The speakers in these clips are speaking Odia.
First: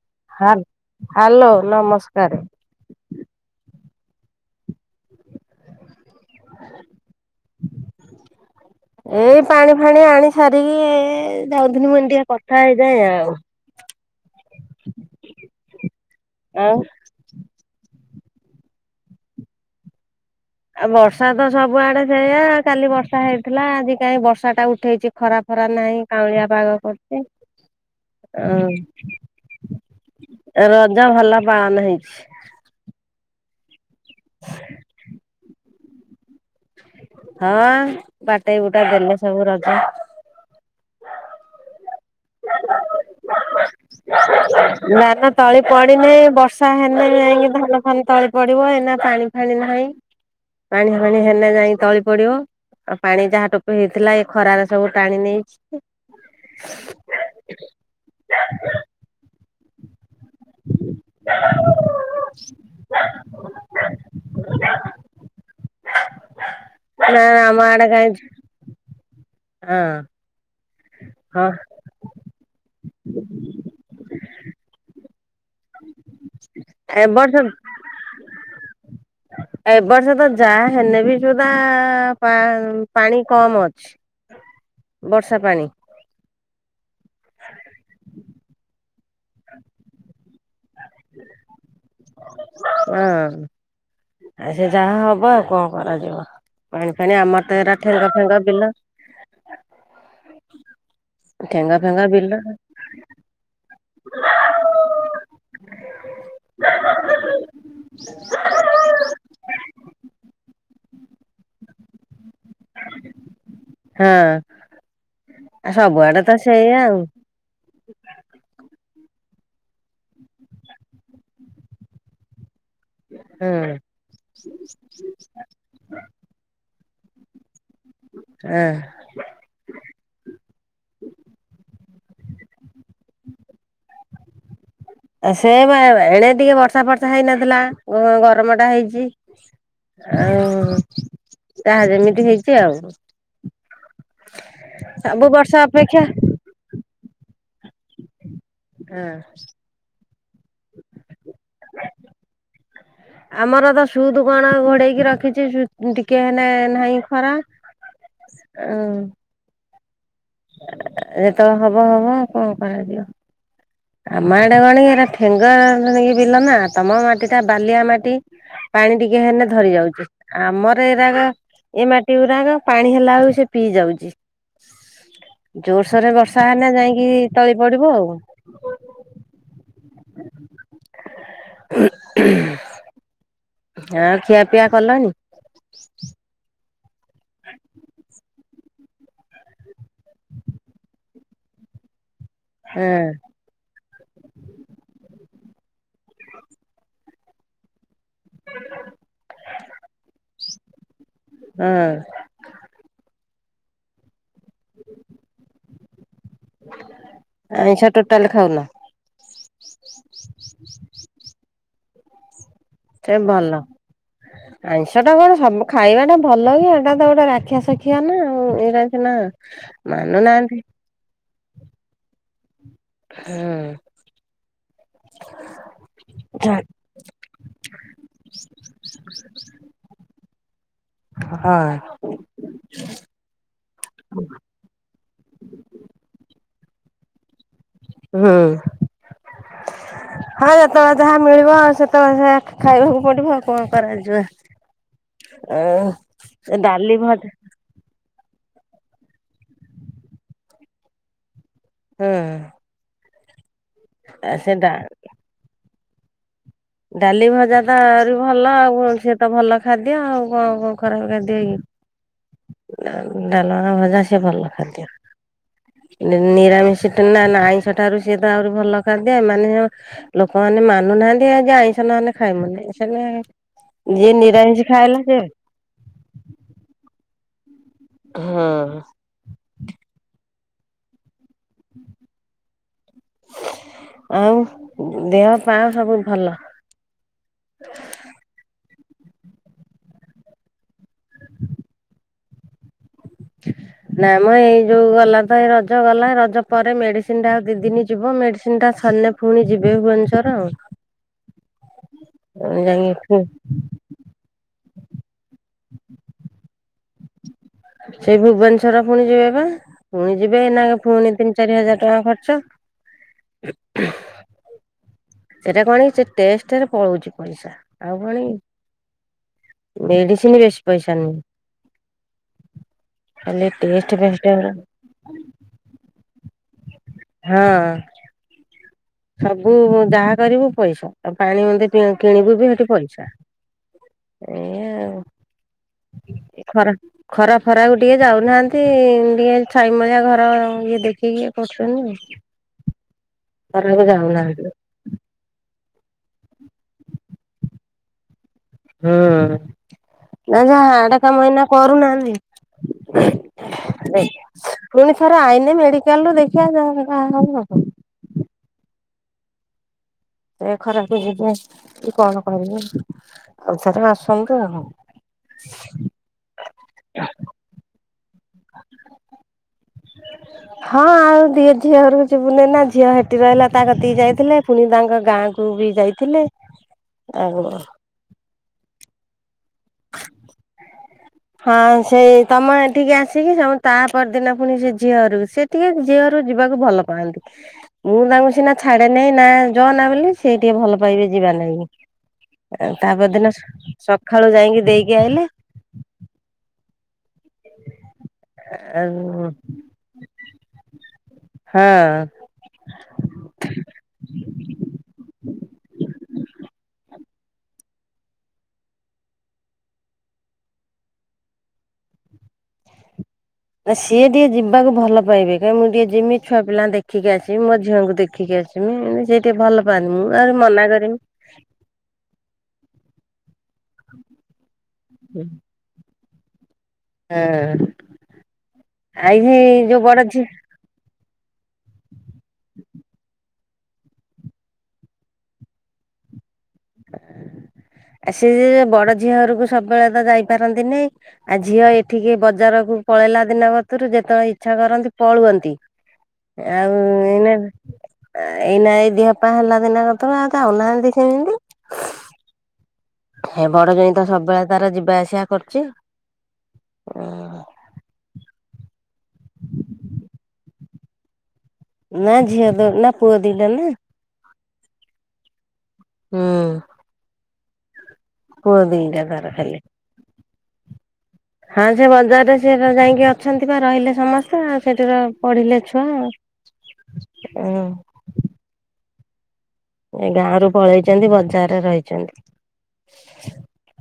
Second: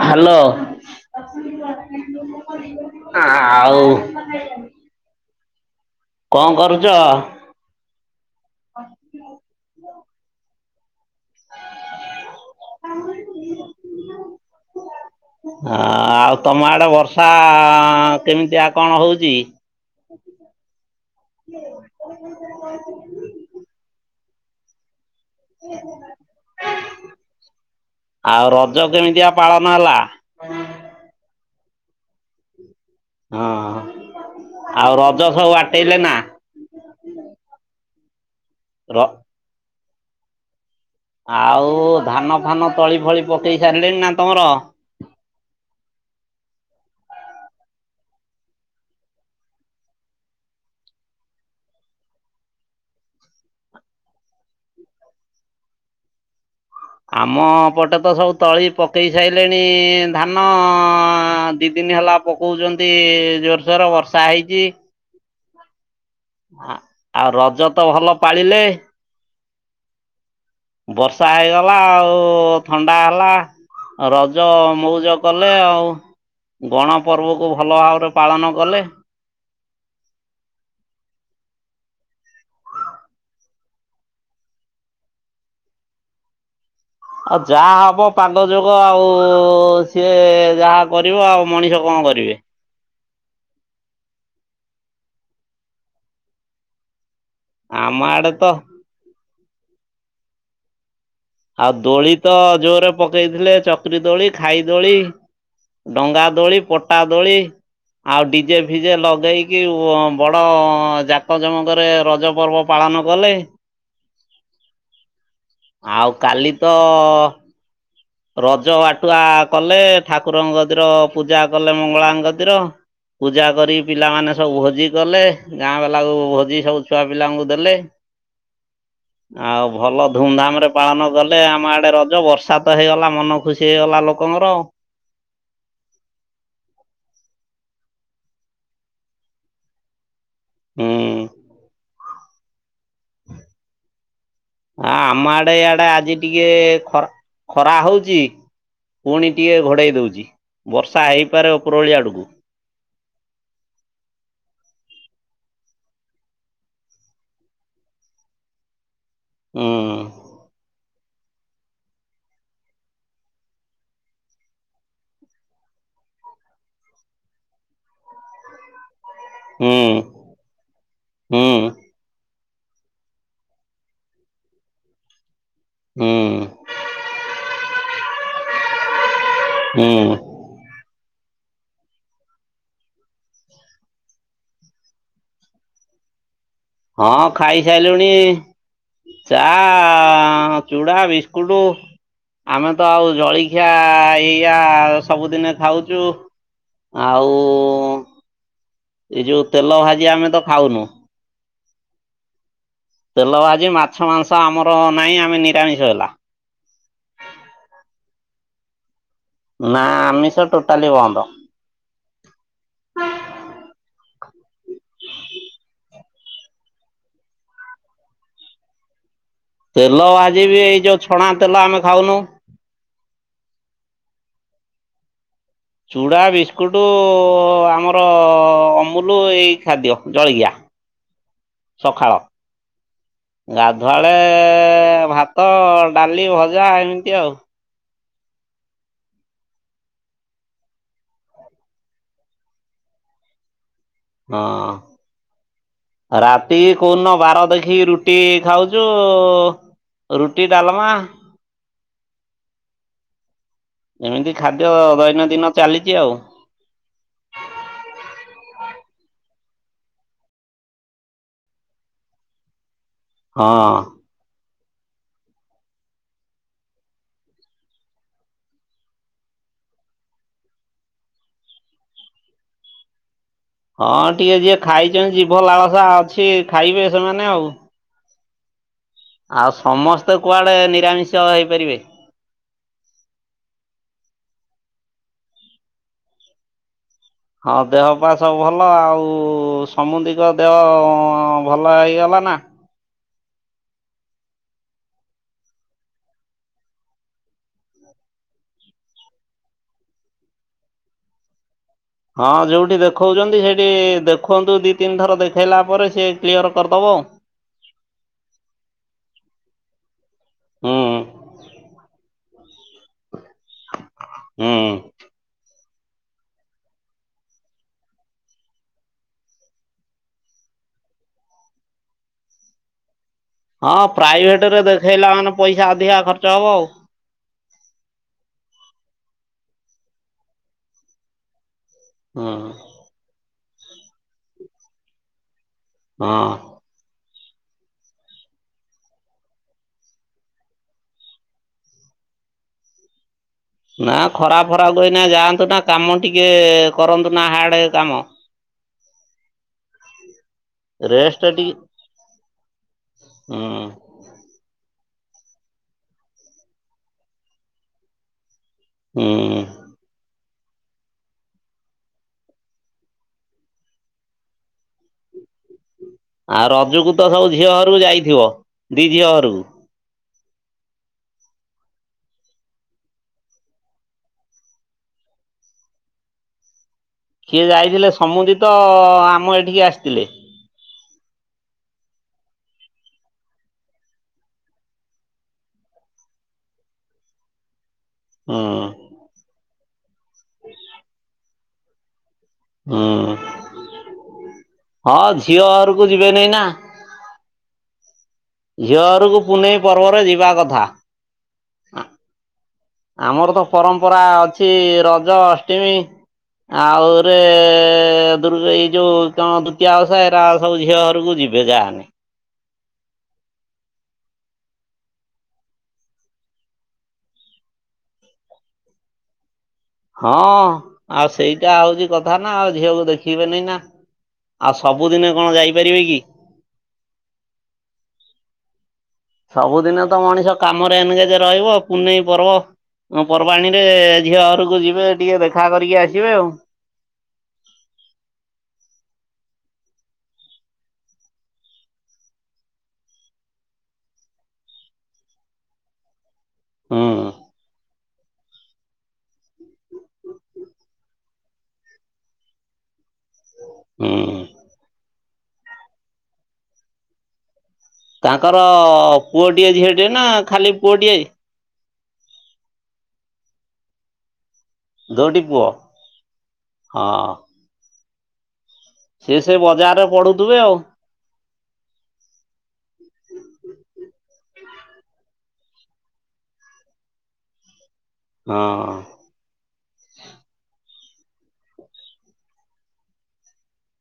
ହାଲୋ। ହାଲ୍ ହ୍ୟାଲୋ ନମସ୍କାରେ। ଆଉ। କଣ କରୁଚ? ଏଇ ପାଣି ଫାଣି ଆଣି ସାରିକି ଏ ଯାଉଥିନି ମୁଁ ଟିକେ କଥା ହେଇଯାଏ ଆଉ। ଆଉ ତମ ଆଉ ଆଡେ ବର୍ଷା ଆ କେମିତିଆ କଣ ହୋଉଚି? ଅଠା [inaudible] ଆ ବର୍ଷା ତ ସବୁଆଡେ ସେଇଆ କାଲି ବର୍ଷା ହେଇଥିଲା ଆଜି କାଁଇଁ ବର୍ଷା ଟା ଉଠେଇଚି ଖରାପ୍ ଖରା ନାହିଁ କାଉଁଳିଆ ପାଗ କରୁଚି ଆଉ ଅଁ ରଜ କେମିତିଆ ପାଳନ ହେଲା? ରଜ ଭଲ ପାଳନ ହେଇଚି। ହଁ ଆଉ ରଜ ସବୁ ବାଟେଇଲେ ନା। ହଁ ବାଟେଇ ବୁଟା ର ଦେଲେ ସବୁ ରଜ। ଆଉ ଧାନ ଫାନ ତଳି ଫଳି ପକେଇ ସାରିଲେଣି ନା ତମର? ଧାନ ତଳି ପଡି ନେଇଁ ବର୍ଷା ହେନେ ଯାଁଇକି ଧାନ ଫାନ ତଳି ପଡିବ ଏନା ପାଣି ଫାଣି ନାହିଁ। ପାଣି ଫାଣି ହେନେ ଯାଇଁ ତଳି ପଡିବ। ଆଉ ପାଣି ଯାହା ଟୋପ ହେଇଥିଲା ଏ ଖରାରେ ସବୁ ଟାଣି ନେଇଚି। ଆମ ପଟେ ତ ସବୁ ତଳି ପକେଇ ସାଇଲେଣି ଧାନ ଦିଇ ଦିନି ହେଲା ପକୋଉଚନ୍ତି ଜୋର୍ସର ବର୍ଷା ହେଇଚି। ଆ ନା ଆଉ ଆମ ରଜ ତ ଆଡେ କାଇଁ ଭଲ ପାଳିଲେ। ହଁ ବର୍ଷା ହଁ ହେଇଗଲା ଆଉ ଥଣ୍ଡା ହେଲା ରଜ ମୋଉଜ କଲେ ଆଉ। ଏ ବର୍ଷ ଗଣପର୍ବକୁ ଭଲ ଭାବରେ ପାଳନ କଲେ। ଏ ବର୍ଷ ତ ଯାହା ହେନେ ବି ସୁଧା ପାଁ ପାଣି କମ ଅଛି। ବର୍ଷା ପାଣି। ଆଉ ଯା ହବ ପାଗ ଯୋଗ ଆଉ ସିଏ ଯାହା କରିବ ଆଉ ମଣିଷ କଣ କରିବେ। ହଁ। ଆ ସେ ଯାହା ହବ ଆଉ କଣ କରାଯିବ ପାଣି ଫାଣି ଆମର ତ ଏରା ଆମ ଠେଙ୍ଗ ଆଡେ ଫେଙ୍ଗ ତ ବିଲ ଆଉ ଠେଙ୍ଗା ଫେଙ୍ଗା ଦୋଳି ବିଲ ତ ଜୋରେ ପକେଇଥିଲେ ଚକ୍ରି ଦୋଳି ଖାଇ ଦୋଳି। ଡଙ୍ଗା ଦୋଳି ପଟା ଦୋଳି। ଆଉ ଡିଜେ ଫିଜେ ଲଗେଇକି ବଡ ଜାକ ଜମକରେ ରଜ ପର୍ବ ପାଳନ କଲେ ହଁ ଆଉ ସବୁଆଡେ କାଲି ତ ସେଇଆ ଆଉ ରଜ ବାଟୁଆ କଲେ ଠାକୁରଙ୍କ କତିର ପୂଜା କଲେ ମଙ୍ଗଳାଙ୍କ କତିର। ପୂଜା ହୁଁ କରି ପିଲାମାନେ ସବୁ ଭୋଜି କଲେ ଗାଁ ବାଲାକୁ ଭୋଜି ସବୁ ଛୁଆ ପିଲାଙ୍କୁ ଦେଲେ? ଏ। ଆଉ ଭଲ ଧୁମଧାମ ରେ ପାଳନ କଲେ ଆମ ଆଡେ ରଜ ବର୍ଷା ହେଇଗଲା ମନ ଖୁସି ହେଇଗଲା ଲୋକଙ୍କର ଆଉ। ଆ ସେ ବା ଏଣେ ଟିକେ ବର୍ଷା ଫର୍ଷା ହେଇନଥିଲା, ଗରମ ଟା ହେଇଛି। ଓଉ ହୁଁ ତାହା ଯେମିତି ହେଇଛି ଆଉ। ଆ ଆମ ସବୁ ଆଡେ ବର୍ଷ ଇଆଡେ ଅପେକ୍ଷା ଆଜି ଟିକେ ଖରା ଖରା ହଉଛି ହଁ ପୁଣି ଟିକେ ଘୋଡ଼େଇ ଦଉଛି ବର୍ଷା ହେଇପାରେ ଉପରଳିଆଡ଼କୁ, [inaudible] ଆମର ତ ସୁଦ କଣ ଘୋଡେଇକି ରଖିଛି ସୁଦ ଟିକେ ନାହିଁ ଖରା, ଅ [unintelligible] ହୁଁ। ଯେତେବେଳେ ହବ ହବ କଣ କରାଯିବ। ଆମ ଆଡେ କଣ ଏ ଠେଙ୍ଗ ବିଲ ନା ତମ ମାଟି ଟା ବାଲିଆ ମାଟି ପାଣି ଟିକେ ହେଲେ ହୁଁ ଧୋଇ ଯାଉଛି ଆମର ଏରାର ହୁଁ ଏ ମାଟି ଗୁରାର ପାଣି ହେଲା ବେଳକୁ ସେ ପିଇ ଯାଉଛି। ହୁଁ ଜୋରସୋରରେ ବର୍ଷା ହେନା ଯାଇକି ତଳି ପଡିବ ଆଉ। ହୁଁ ହଁ ଖିଆପିଆ କଲଣିି? ହଁ ଖାଇସାରିଲୁଣି ଚା ଚୁଡା ବିସ୍କୁଟ ଆମେ ତ ହଁ ଆଉ ଜଳି ଏଇଆ ଏଇଆ ସବୁଦିନେ ଖାଉଛୁ ଆଉ ଏଇ ଯୋଉ ତେଲ ଭାଜି ଆମେ ତ ଖାଉନୁ। ହଁ। ତେଲ ଭାଜି ମାଛ ମାଂସ ଆମର ନାହିଁ ଆମେ ନିରାମିଷ ହେଲା। ଆଇଁଷ ଟୋଟାଲ୍ ଖାଉନ? ନା ଆମିଷ ଟୋଟାଲି ବନ୍ଦ। ସେ ଭଲ ଆଇଁଷ ଟା କଣ ସବୁ ଖାଇବାଟା ଭଲ କି ଏଟା ତ ଗୋଟେ ରାକ୍ଷସ ଖିଆ ନା ଏଇରା ସିନା ତେଲ ଆଜି ମାନୁନାହାନ୍ତି ବି ଏଇ ଯୋଉ ଛଣା ତେଲ ଆମେ ଖାଉନୁ। ହୁଁ। ଚୁଡ଼ା ବିସ୍କୁଟ ଆମର ଅମୁଲ ଏଇ ଖାଦ୍ୟ ଜଳିକିଆ। ହଁ। ଗାଧୁଆଳେ ଭାତ ଡାଲି ଭଜା ଏମିତି ଆଉ ହୁଁ। ହଁ ଯେତେବେଳେ ଯାହା ମିଳିବ ସେତେବେଳେ ସେଇଆ ଖାଇବାକୁ ପଡିବ କଣ କରାଯିବ। ଆଉ ହଁ ସେ ରାତି କହୁ ଡାଲି ଦିନ ଭଜା ବାର ଦେଖିକି ରୁ ଟି ଖାଉଛୁ ରୁଟି ଡାଲମା, ହୁଁ। ଏମିତି ଆ ସେ ଖାଦ୍ୟ ଡା ଦୈନନ୍ଦିନ ଚାଲିଛି ଆଉ ଡାଲି ଭଜା ତ ଆହୁରି ଭଲ ସିଏ ତ ଭଲ ଖାଦ୍ୟ ଆଉ କଣ କଣ ଖରାପ ଖାଦ୍ୟ କି? ଉ ହଁ। ଡାଲମା ଭଜା ସେ ଭଲ ଖାଦ୍ୟ। ନି ନିରାମିଷ ନା ନା ଆଇଁଷ ଠାରୁ ସିଏ ତ ଆହୁରି ଭଲ ଖାଦ୍ୟ ଏମାନେ ଲୋକମାନେ ମାନୁନାହାନ୍ତି ଆଜି ଆଇଁଷ ନଣିଲେ ଖାଇବୁଣି ସେମାନେ ହଁ ଟିକେ ଯିଏ ନିରାମିଷ ଖାଇଲା ଖାଇଛନ୍ତି ସେ ଜିଭ ଲାଳସା ଅଛି ଖାଇବେ ସେମାନେ ଆଉ ହଁ। ଆଉ ସମସ୍ତେ କୁଆଡେ ନିରାମିଷ ହେଇପାରିବେ, ଆଉ ଦେହ ପା ସବୁ ଭଲ? ହଁ ଦେହ ପା ସବୁ ଭଲ ଆଉ ସମୁଦିଙ୍କ ଦେହ ଭଲ ହେଇଗଲା ନା? କେ [inaudible] ନା ମ ଏଇ ଯୋଉ ଗଲା ତ ଏଇ ରଜ ଗଲା ରଜ ପରେ ମେଡିସିନ୍ ଟା ଆଉ ଦି ଦିନି ଯିବ ମେଡିସିନ ଟା ସନେ ପୁଣି ଯିବେ ଭୁବନେଶ୍ୱର ଆଉ। ହଁ ଯୋଉଠି ଯାଇକି ଦେଖଉଛନ୍ତି ସେଇଠି ଦେଖ ଦେଖନ୍ତୁ ଦି ତିନି ଥର ଦେଖେଇଲା ପରେ ସେ କ୍ଲିୟର କରିଦବ ଆଉ। ସେଇ ଭୁବନେଶ୍ଵର ପୁଣି ଯିବେ ପା ପୁଣି ଯିବେ ନା ହୁଁ ପୁଣି ତିନି ଚାରି ହଜାର ଟଙ୍କା ଖର୍ଚ୍ଚ ହୁଁ ହୁଁ। ସେଟା କଣକି ସେ ଟେଷ୍ଟରେ ପଳଉଛି ପଇସା ଆଉ କଣକି? ମେଡିସିନ ବେଶୀ ପଇସା ନୁହେଁ। ଖାଲି ହଁ ଟେଷ୍ଟ ଫେଷ୍ଟ ଗୁରା ପ୍ରାଇଭେଟ ରେ ଦେଖେଇଲା ମାନେ ପଇସା ଅଧିକା ଖର୍ଚ୍ଚ ହବ ଆଉ। ହଁ। ସବୁ ଯାହା କରିବୁ ପଇସା ପାଣି ଆଉ ମଦେ ଟିକେ ହୁଁ କିଣିବୁ ବି ସେଠି ପଇସା। ଏୟା ଆଉ ଏ ହଁ। ଖରା ଖରା ଫରାକୁ ଟିକେ ଯାଉନାହାନ୍ତି ଟିକେ ଛାଇ ମୁଳିଆ ଘର ଇଏ ଦେଖିକି ଇଏ କରୁଛନ୍ତି। ଖରାକୁ ନା ଖରା ଯାଉନାହାନ୍ତି ଫରା କୁନା ଯାଆନ୍ତୁନା କାମ ଟିକେ କରନ୍ତୁ ନା ହାର୍ଡ କାମ। ହୁଁ। ନା ଯାହା ହାର୍ଡ଼ ରେଷ୍ଟ କାମ ଏଇନା ଟିକେ କରୁନାହାନ୍ତି ହୁଁ ରେ ପୁଣି ଥରେ ଆଇନ ମେଡିକାଲ ରୁ ଦେଖିବା ଯାହା [unintelligible] ହୁଁ। ଏ ଖରାପ ଯିବ କି କଣ କରିବି ଆଉ ଥରେ ଆସନ୍ତୁ ଆଉ ଆ ରଜକୁ ତ ସବୁ ଝିଅ ଘରକୁ ଯାଇଥିବ, ଦି ଝିଅ ଘରକୁ [unintelligible] ହଁ ଆଉ ଦି ଝିଅ ଘରକୁ ଯିବୁନି ନା ଝିଅ ହେଠି ରହିଲା ତା କତିକି ଯାଇଥିଲେ ପୁଣି ତାଙ୍କ ଗାଁ କୁ ବି ଯାଇଥିଲେ ଆଉ କିିଏ ଯାଇଥିଲେ ସମୁଦି ତ ଆମ ଏଠିକି ଆସିଥିଲେ। ହଁ ସେଇ ତମ ଏଠିକି ଆସିକି ସ ତା ପରଦିନ ପୁଣି ସେ ଝିଅ ଘରକୁ ସେ ଟିକେ ଝିଅ ଘରକୁ ଯିବାକୁ ଭଲ ପାଆନ୍ତି। ମୁଁ ତାଙ୍କୁ ହୁଁ ସିନା ଛାଡେ ନେଇ, ନା ଯନା ବୋଲି ସେ ଟିକେ ଭଲ ପାଇବେ ଯିବା ନାଗି ଆ ହୁଁ ତାପରଦିନ ସକାଳୁ ଯାଇକି ଦେଇକି ଆଇଲେ। କୁ ଯିବେ ନେଇ ନା। [inaudible] ଝିଅ ଘରକୁ ଆଉ ପୁନେଇ ପର୍ବରେ ଯିବା କଥା ହଁ ହ ଆମର ତ ପରମ୍ପରା ଅଛି ରଜ, ଅଷ୍ଟମୀ ଆଉରେ ଦୁର୍ ଏଇ ଯୋଉ କଣ ଦ୍ୱତୀୟ ଓଷା ଏରା ଆଉ ସବୁ ଝିଅ ଘରକୁ ଯିବି। ବେଜା ହେଲେ ନା ସିଏ ଟିକେ ଯିବାକୁ ଭଲ ପାଇବେ କାଇଁ ମୁଁ ଟିକେ ଜିମି ଛୁଆ ପିଲା ଦେଖିକି ଆସିବି, ମୋ ଝିଅଙ୍କୁ ଦେଖିକି ଆସିବି। ଜିମି ଯେ ଟିକେ ଭଲ ପାଆନ୍ତିି ମୁଁ ଆହୁରି ମନା କରିମି ଏଟା ହଉଛି କଥା ନା ଆଉ ଝିଅକୁ ଦେଖିବେନି ନା ଆଉ ସବୁଦିନେ କଣ ଯାଇପାରିବେ କି? ହଁ ଆଇ ଭି ସବୁଦିନେ ଯୋଉ ତ ବଡ଼ ଝିଅ। ମଣିଷ କାମରେ ଏନଗେଜ ରହିବ ପୁନେଇ ପର୍ବ ହଁ ପର୍ବାଣୀରେ ଝିଅ ଘରକୁ ଯିବେ ଟିକେ ଦେଖା କରିକି ଆସିବେ ଆଉ ସିଏ ବଡ ଝିଅ ଘରକୁ ସବୁବେଳେ ତ ଯାଇପାରନ୍ତି ନେଇ। ଆ ଝିଅ ଏଠିକି ବଜାରକୁ ପଳେଇଲା ଦିନ କତରୁ ଯେତେବେଳେ ଇଚ୍ଛା କରନ୍ତି ପଳୁଅନ୍ତି। ଆଉ ହୁଁ ଏଇନା ଏଇନା ଏ ଦିହପାହା ହେଲା ଦିନା କ ତାବା ଆଉ ଖାଉ ନାହାଁନ୍ତି ସେମତି ହେ ବଡ ଜୋଇଁ ହୁଁ ତ ସବୁବେଳେ ତାର ଯିବା ଆସିବା କରୁଛି। ତାଙ୍କର ପୁଅଟିଏ ଝିଅଟେ ନା ଖାଲି ପୁଅଟିଏ? ନା ଝିଅ ଦ- ନା ପୁଅ ଦିଟା ନା। ଦୁଇଟି ପୁଅ- ହୁଁ ହଁ। ପୁଅ ଦି ସିଏ ସେ ବଜାର୍ ରେ ପଢୁଥିବେ ଆଉ। ହଁ ସେ ବଜାର୍ ରେ ସେ ଯାଇକି ଅଛନ୍ତି ବା ରହିଲେ ସମସ୍ତେ ଆଉ ସେଠି-ର ପଢିଲେ ଛୁଆ ଆଉ। ଅଁ ହଁ। ଏ ଗାଁରୁୁ ପଳେଇଚନ୍ତି ବଜାର୍ ରେ ରହିଚନ୍ତି।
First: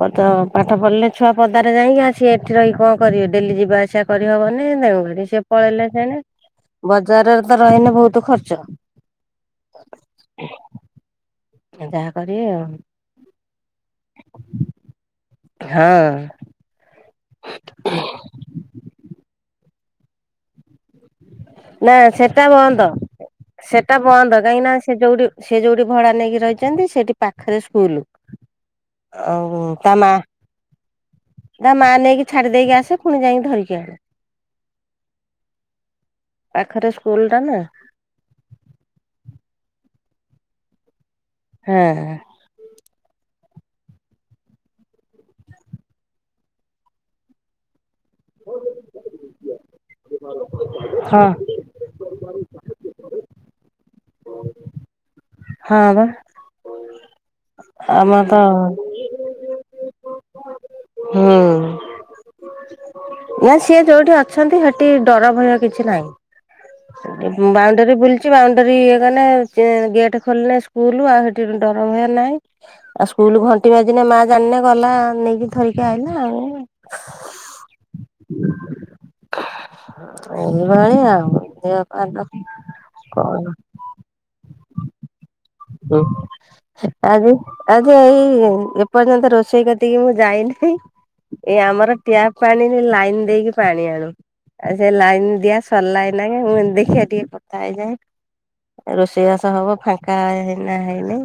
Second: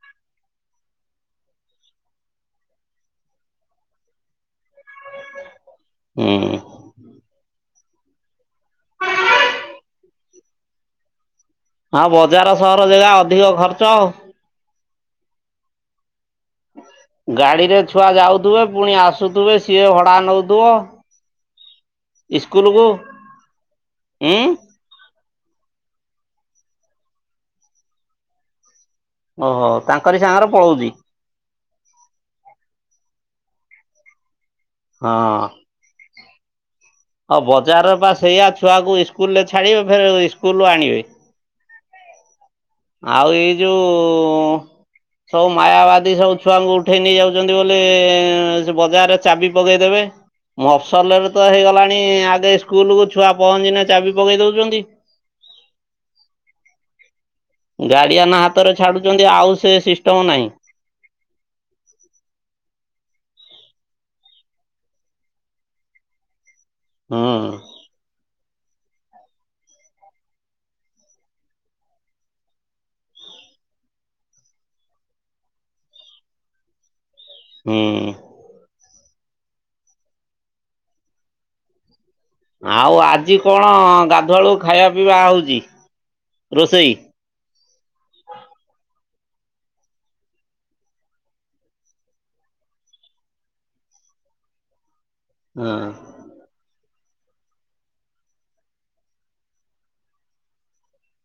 ହଁ ତ ପାଠ ପଢିଲେ ଛୁଆ ପଦାରେ ଯାଇକିଁ ଆଁ-ସେ ଏଠି ରହିି କଣ କରିବେ ଡେଲି ଯିବା ଆସିବା କରିହବନି ତେଣୁ କରି ସେ ପଳେଇଲେ। ହେଣେ ହଁ ହୁଁ ବଜାର୍ ରେ ତ ରହିଲେ ବହୁତୂ ଖର୍ଚ୍ଚ। ଆଉ ଯାହା କରିବେ ବଜାର ଆଉ ସହର ଜାଗା ଅଧିକ ଖର୍ଚ୍ଚ ଆଉ। ହାଁ। ଗାଡିରେ ଛୁଆ ଯାଉଥୁବେ ପୁଣି ଆସୁଥୁବେ ସିଏ ଭଡା ନଉଥିବ ନା ସେଟା ଇସ୍କୁଲକୁ ବନ୍ଦ- ସେଟା ଉଁ ବନ୍ଦ କାହିଁକି ନା ସେ ଯଉଠି-ସେ ଯଉଠି ଭଡା ନେଇକି ରହିଚନ୍ତି ସେଠି ପାଖେରେ ସ୍କୁଲୁ। ଆଉ ଓହୋ ତା ମା ତାଙ୍କରି ସାଙ୍ଗରେ ପଳଉଛି ତା ମାଆ ନେଇକି ଛାଡ଼ି ଦେଇକି ଆସେ ପୁଣି ଯାଇଁକି ଧରିକି ଆସେ। ହଁ। ପାଖେରେ ସୁ ହଁ ବଜାର୍ ର ବା ସେଇଆ ଛୁଆକୁ ଇସ୍କୁଲୁ ରେ ଛାଡିବେ ଫେରେ ଇସ୍କୁଲରୁ ଆଣିବେ। ହାଁ। ଆଉ ଏଇ ଯଉ ସବୁ ମାୟାବାଦୀ ସବୁ ଛୁଆଙ୍କୁ ଉଠ୍ ଟ୍ରେନି ଯାଉଚନ୍ତି ବୋଲି ସେ ବଜାର୍ ରେ ଚାବି ପକେଇଦେବେ। ମଫସଲ୍ ରେ ହଁ ତ ହେଇଗଲାଣି ଆଗେ ସ୍କୁଲୁ କୁ ଛୁଆ ପହଞ୍ଚିନା ଚାବି ପକେଇ ଦଉଚନ୍ତି। ହଁ ବା। ଆମର ତ ଗାଡିଆନ ହାତରେ ଛାଡୁଚନ୍ତି ଆଉ ସେ ସିଷ୍ଟମ ନାହିଁ। ହଁ। ନା ସିଏ ଯଉଠି ଅଛନ୍ତି ସେଠି ଡର ଭୟ କିଛି ନାହିଁ ମୁଁ ବା ହୁଁ ବାଉଣ୍ଡରୀ ବୁଲିଚି ବାଉଣ୍ଡରୀ ଗଲେ ଗେ-ଗେଟ୍ ଖୋଲିଲେ ସ୍କୁଲୁ ଆଉ ସେଠି ଡର ଭୟ ନାହିଁ। ଆଉ ସ୍କୁଲ ଘଣ୍ଟି ବାଜିନେ ମା ଜାଣିନେ ଗଲା ନେଇକି ଧରିକି ଆଇଲା ଆଉ। ହୁଁ। ଏଇଭଳି ଆଉ [unintelligible] ପାଗ। ଆଉ ଆଜି କଣ ଗାଧୁଆଳୁ ଖାଇବା ପିଇବା ହଉଚି ରୋଷେଇ? ଆଜି ଆଜି ଏଇ ଏ- ଏପର୍ଯ୍ୟନ୍ତ ରୋଷେଇ କତିକି ମୁଁ ଯାଇନି। ଏଇ ଆମର ଟ୍ୟାପ୍ ପାଣିି ଲାଇନ୍ ଦେଇକି ପାଣି ଆଣୁ ଆଉ ସେ ଲାଇନ୍ ଦିଆ ହଁ ସରିଲା ଏଇନାକେ ମୁଁ ଦେଖିବା ଟିକେ କଥା ହେଇଯାଏ। ରୋଷେଇ ବାସ ହବ ଫାଙ୍କା ହେଇନା ହେଲେ।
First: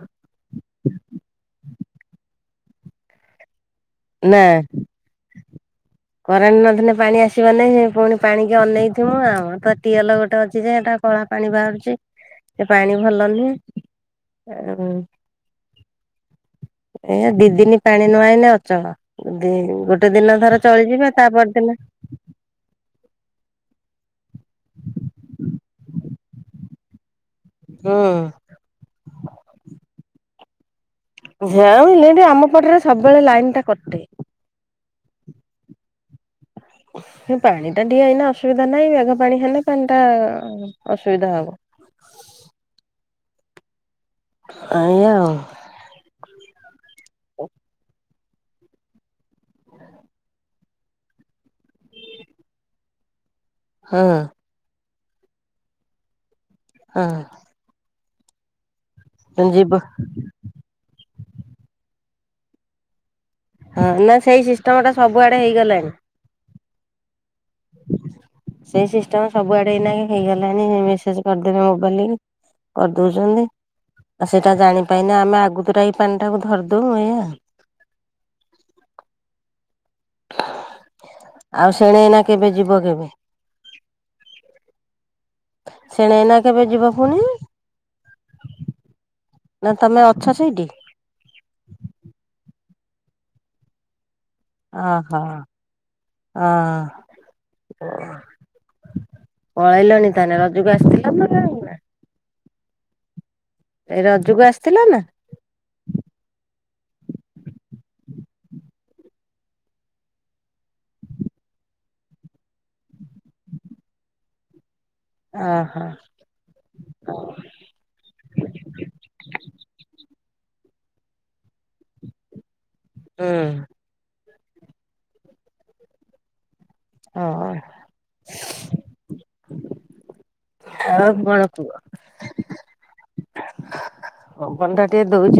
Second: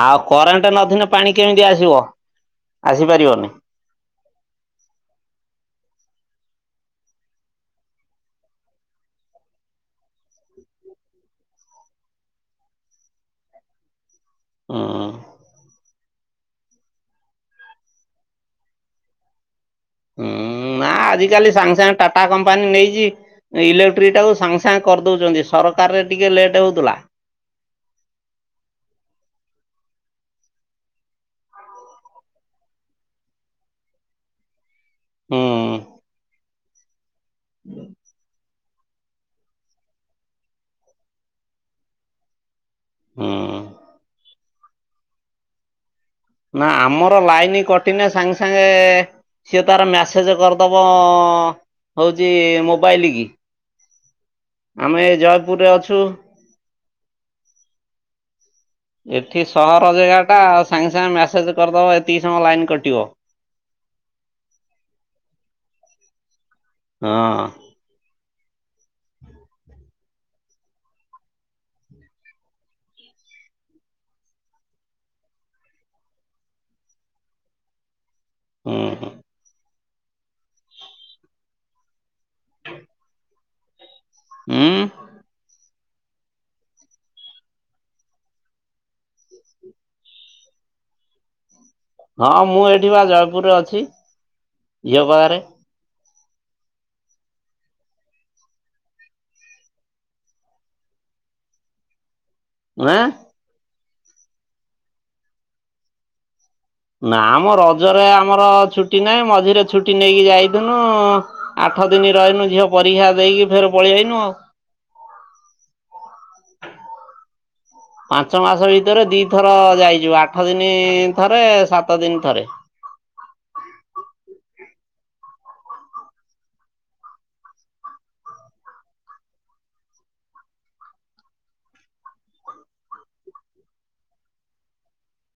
ଆଉ କରେଣ୍ଟେ ନଥିଲେ ପାଣି କେମିତି ଆସିବ ଆସିପାରିବନି। ନା। କରେଣ୍ଟ୍ ନଥିଲେ ପାଣି ଆସିବ ନାଇଁ ପୁଣି ପାଣିକି ଅନେଇଥିବୁ ଆଉ ତ ଟିଏଲ ଗୋଟେ ଅଛି ଯେ ଏଟା କଳା ପାଣି ବାହାରୁଚି ସେ ପାଣି ଭଲ ନୁହେଁ। ହୁଁ। ଏ-ଉଁ-ଦିଦି ନି ପାଣି ନଆଇଲେ ଅ ଚଳ ଦି-ଗୋଟେ ହୁଁ ଦିନ ଧର ନା ଚଳିଯିବେ ତା ଆଜିକାଲି ସାଙ୍ଗେ ପର୍ଦିନ ସାଙ୍ଗେ ଟାଟା କମ୍ପାନୀ ନେଇଚି ଇଲେକ୍ଟ୍ରିଟାକୁ ସାଙ୍ଗେ ସାଙ୍ଗେ କରିଦଉଚନ୍ତି ସରକାର ରେ ଟିକେ ଲେଟ୍ ହଉଥିଲା। ହୁଁ। ଯା ବିହେଲେ ଆମ ପଟରେ ସବୁବେଳେ ଲାଇନ୍ ଟା କଟେ। ହୁଁ। ପାଣି ଟା ଟିକେ ଏଇନା ଅସୁବିଧା ନାହିଁ ମେଘ ପାଣି ହେଲେ ପାଣି ଟା ଅସୁବିଧା ହବ। ହୁଁ ଆଜ୍ଞା ଆଉ ନା ଆମର ଲାଇନି କଟିନି ସାଙ୍ଗେ ସାଙ୍ଗେ ସିଏ ତାର ମ୍ୟାସେଜ୍ କରିଦେବ ହେଉଛି ମୋବାଇଲ କି ହୁଁ। ଆମେ ଏ ଜୟପୁରରେ ଅଛୁ ହୁଁ ଏଠି ହଁ ଯିବ ସହରଜାଗା ଟା ସାଙ୍ଗେ ସାଙ୍ଗେ ମେସେଜ କରିଦବ ଏତିକି ସମୟ ଲାଇନ କଟିବ। ହଁ ନା ସେଇ ସିଷ୍ଟମ ଟା ସବୁଆଡ଼େ ହେଇଗଲାଣି। ହଁ। ସେଇ ସିଷ୍ଟମ ସବୁଆଡେ ଏଇନା ହେଇଗଲାଣି ମେସେଜ କରିଦେବେ ମୋବାଇଲ ରେ କରିଦଉଛନ୍ତି ଆଉ ସେଇଟା ଜାଣିପନି ଆମେ ଆଗତର ଏଇ ପାଣି ଟାକୁ ଧରିଦଉ ଏଇଆ। ହୁଁ। ଆଉ ଶେଣେ ନା କେବେ ଯିବ କେବେ? ଶେଣେଇନା କେବେ ଯିବ ପୁଣି? ନା ତମେ ଅଛ ସେଇଠି? ହଁ ମୁଁ ଏଠି ବା ଜୟପୁରରେ ଅଛି। ଓ ଝିଅ ହୋ ପାଖରେ ହଁ ପଳେଇଲଣି ତାହେଲେ ରଜକୁ ଆସିଥିଲା ତ ଆଁ? ଏ ରଜକୁ ଆସିଥିଲ ନା? ନା ଆମ ରଜରେ ଆମର ଛୁଟି ନାହିଁ ମଝିରେ ଛୁଟି ନେଇକି ଯାଇଥିଲୁ। ଆଠ ଦିନ ରହିନୁ ଝିଅ ପରୀକ୍ଷା ଦେଇକି ଫେର ପଳେଇଆଇନୁ ଆଉ। ଅ ହୋ ପାଞ୍ଚ ମାସ ଭିତରେ ଦିଥର ଯାଇଚୁ ଆଠ ଦିନ ଥରେ ସାତ ଦିନ ଥରେ ହଁ। ହଁ। ଆଉ କଣ କୁହ? ପବନ ଟା ଟିକେ ଦଉଛି।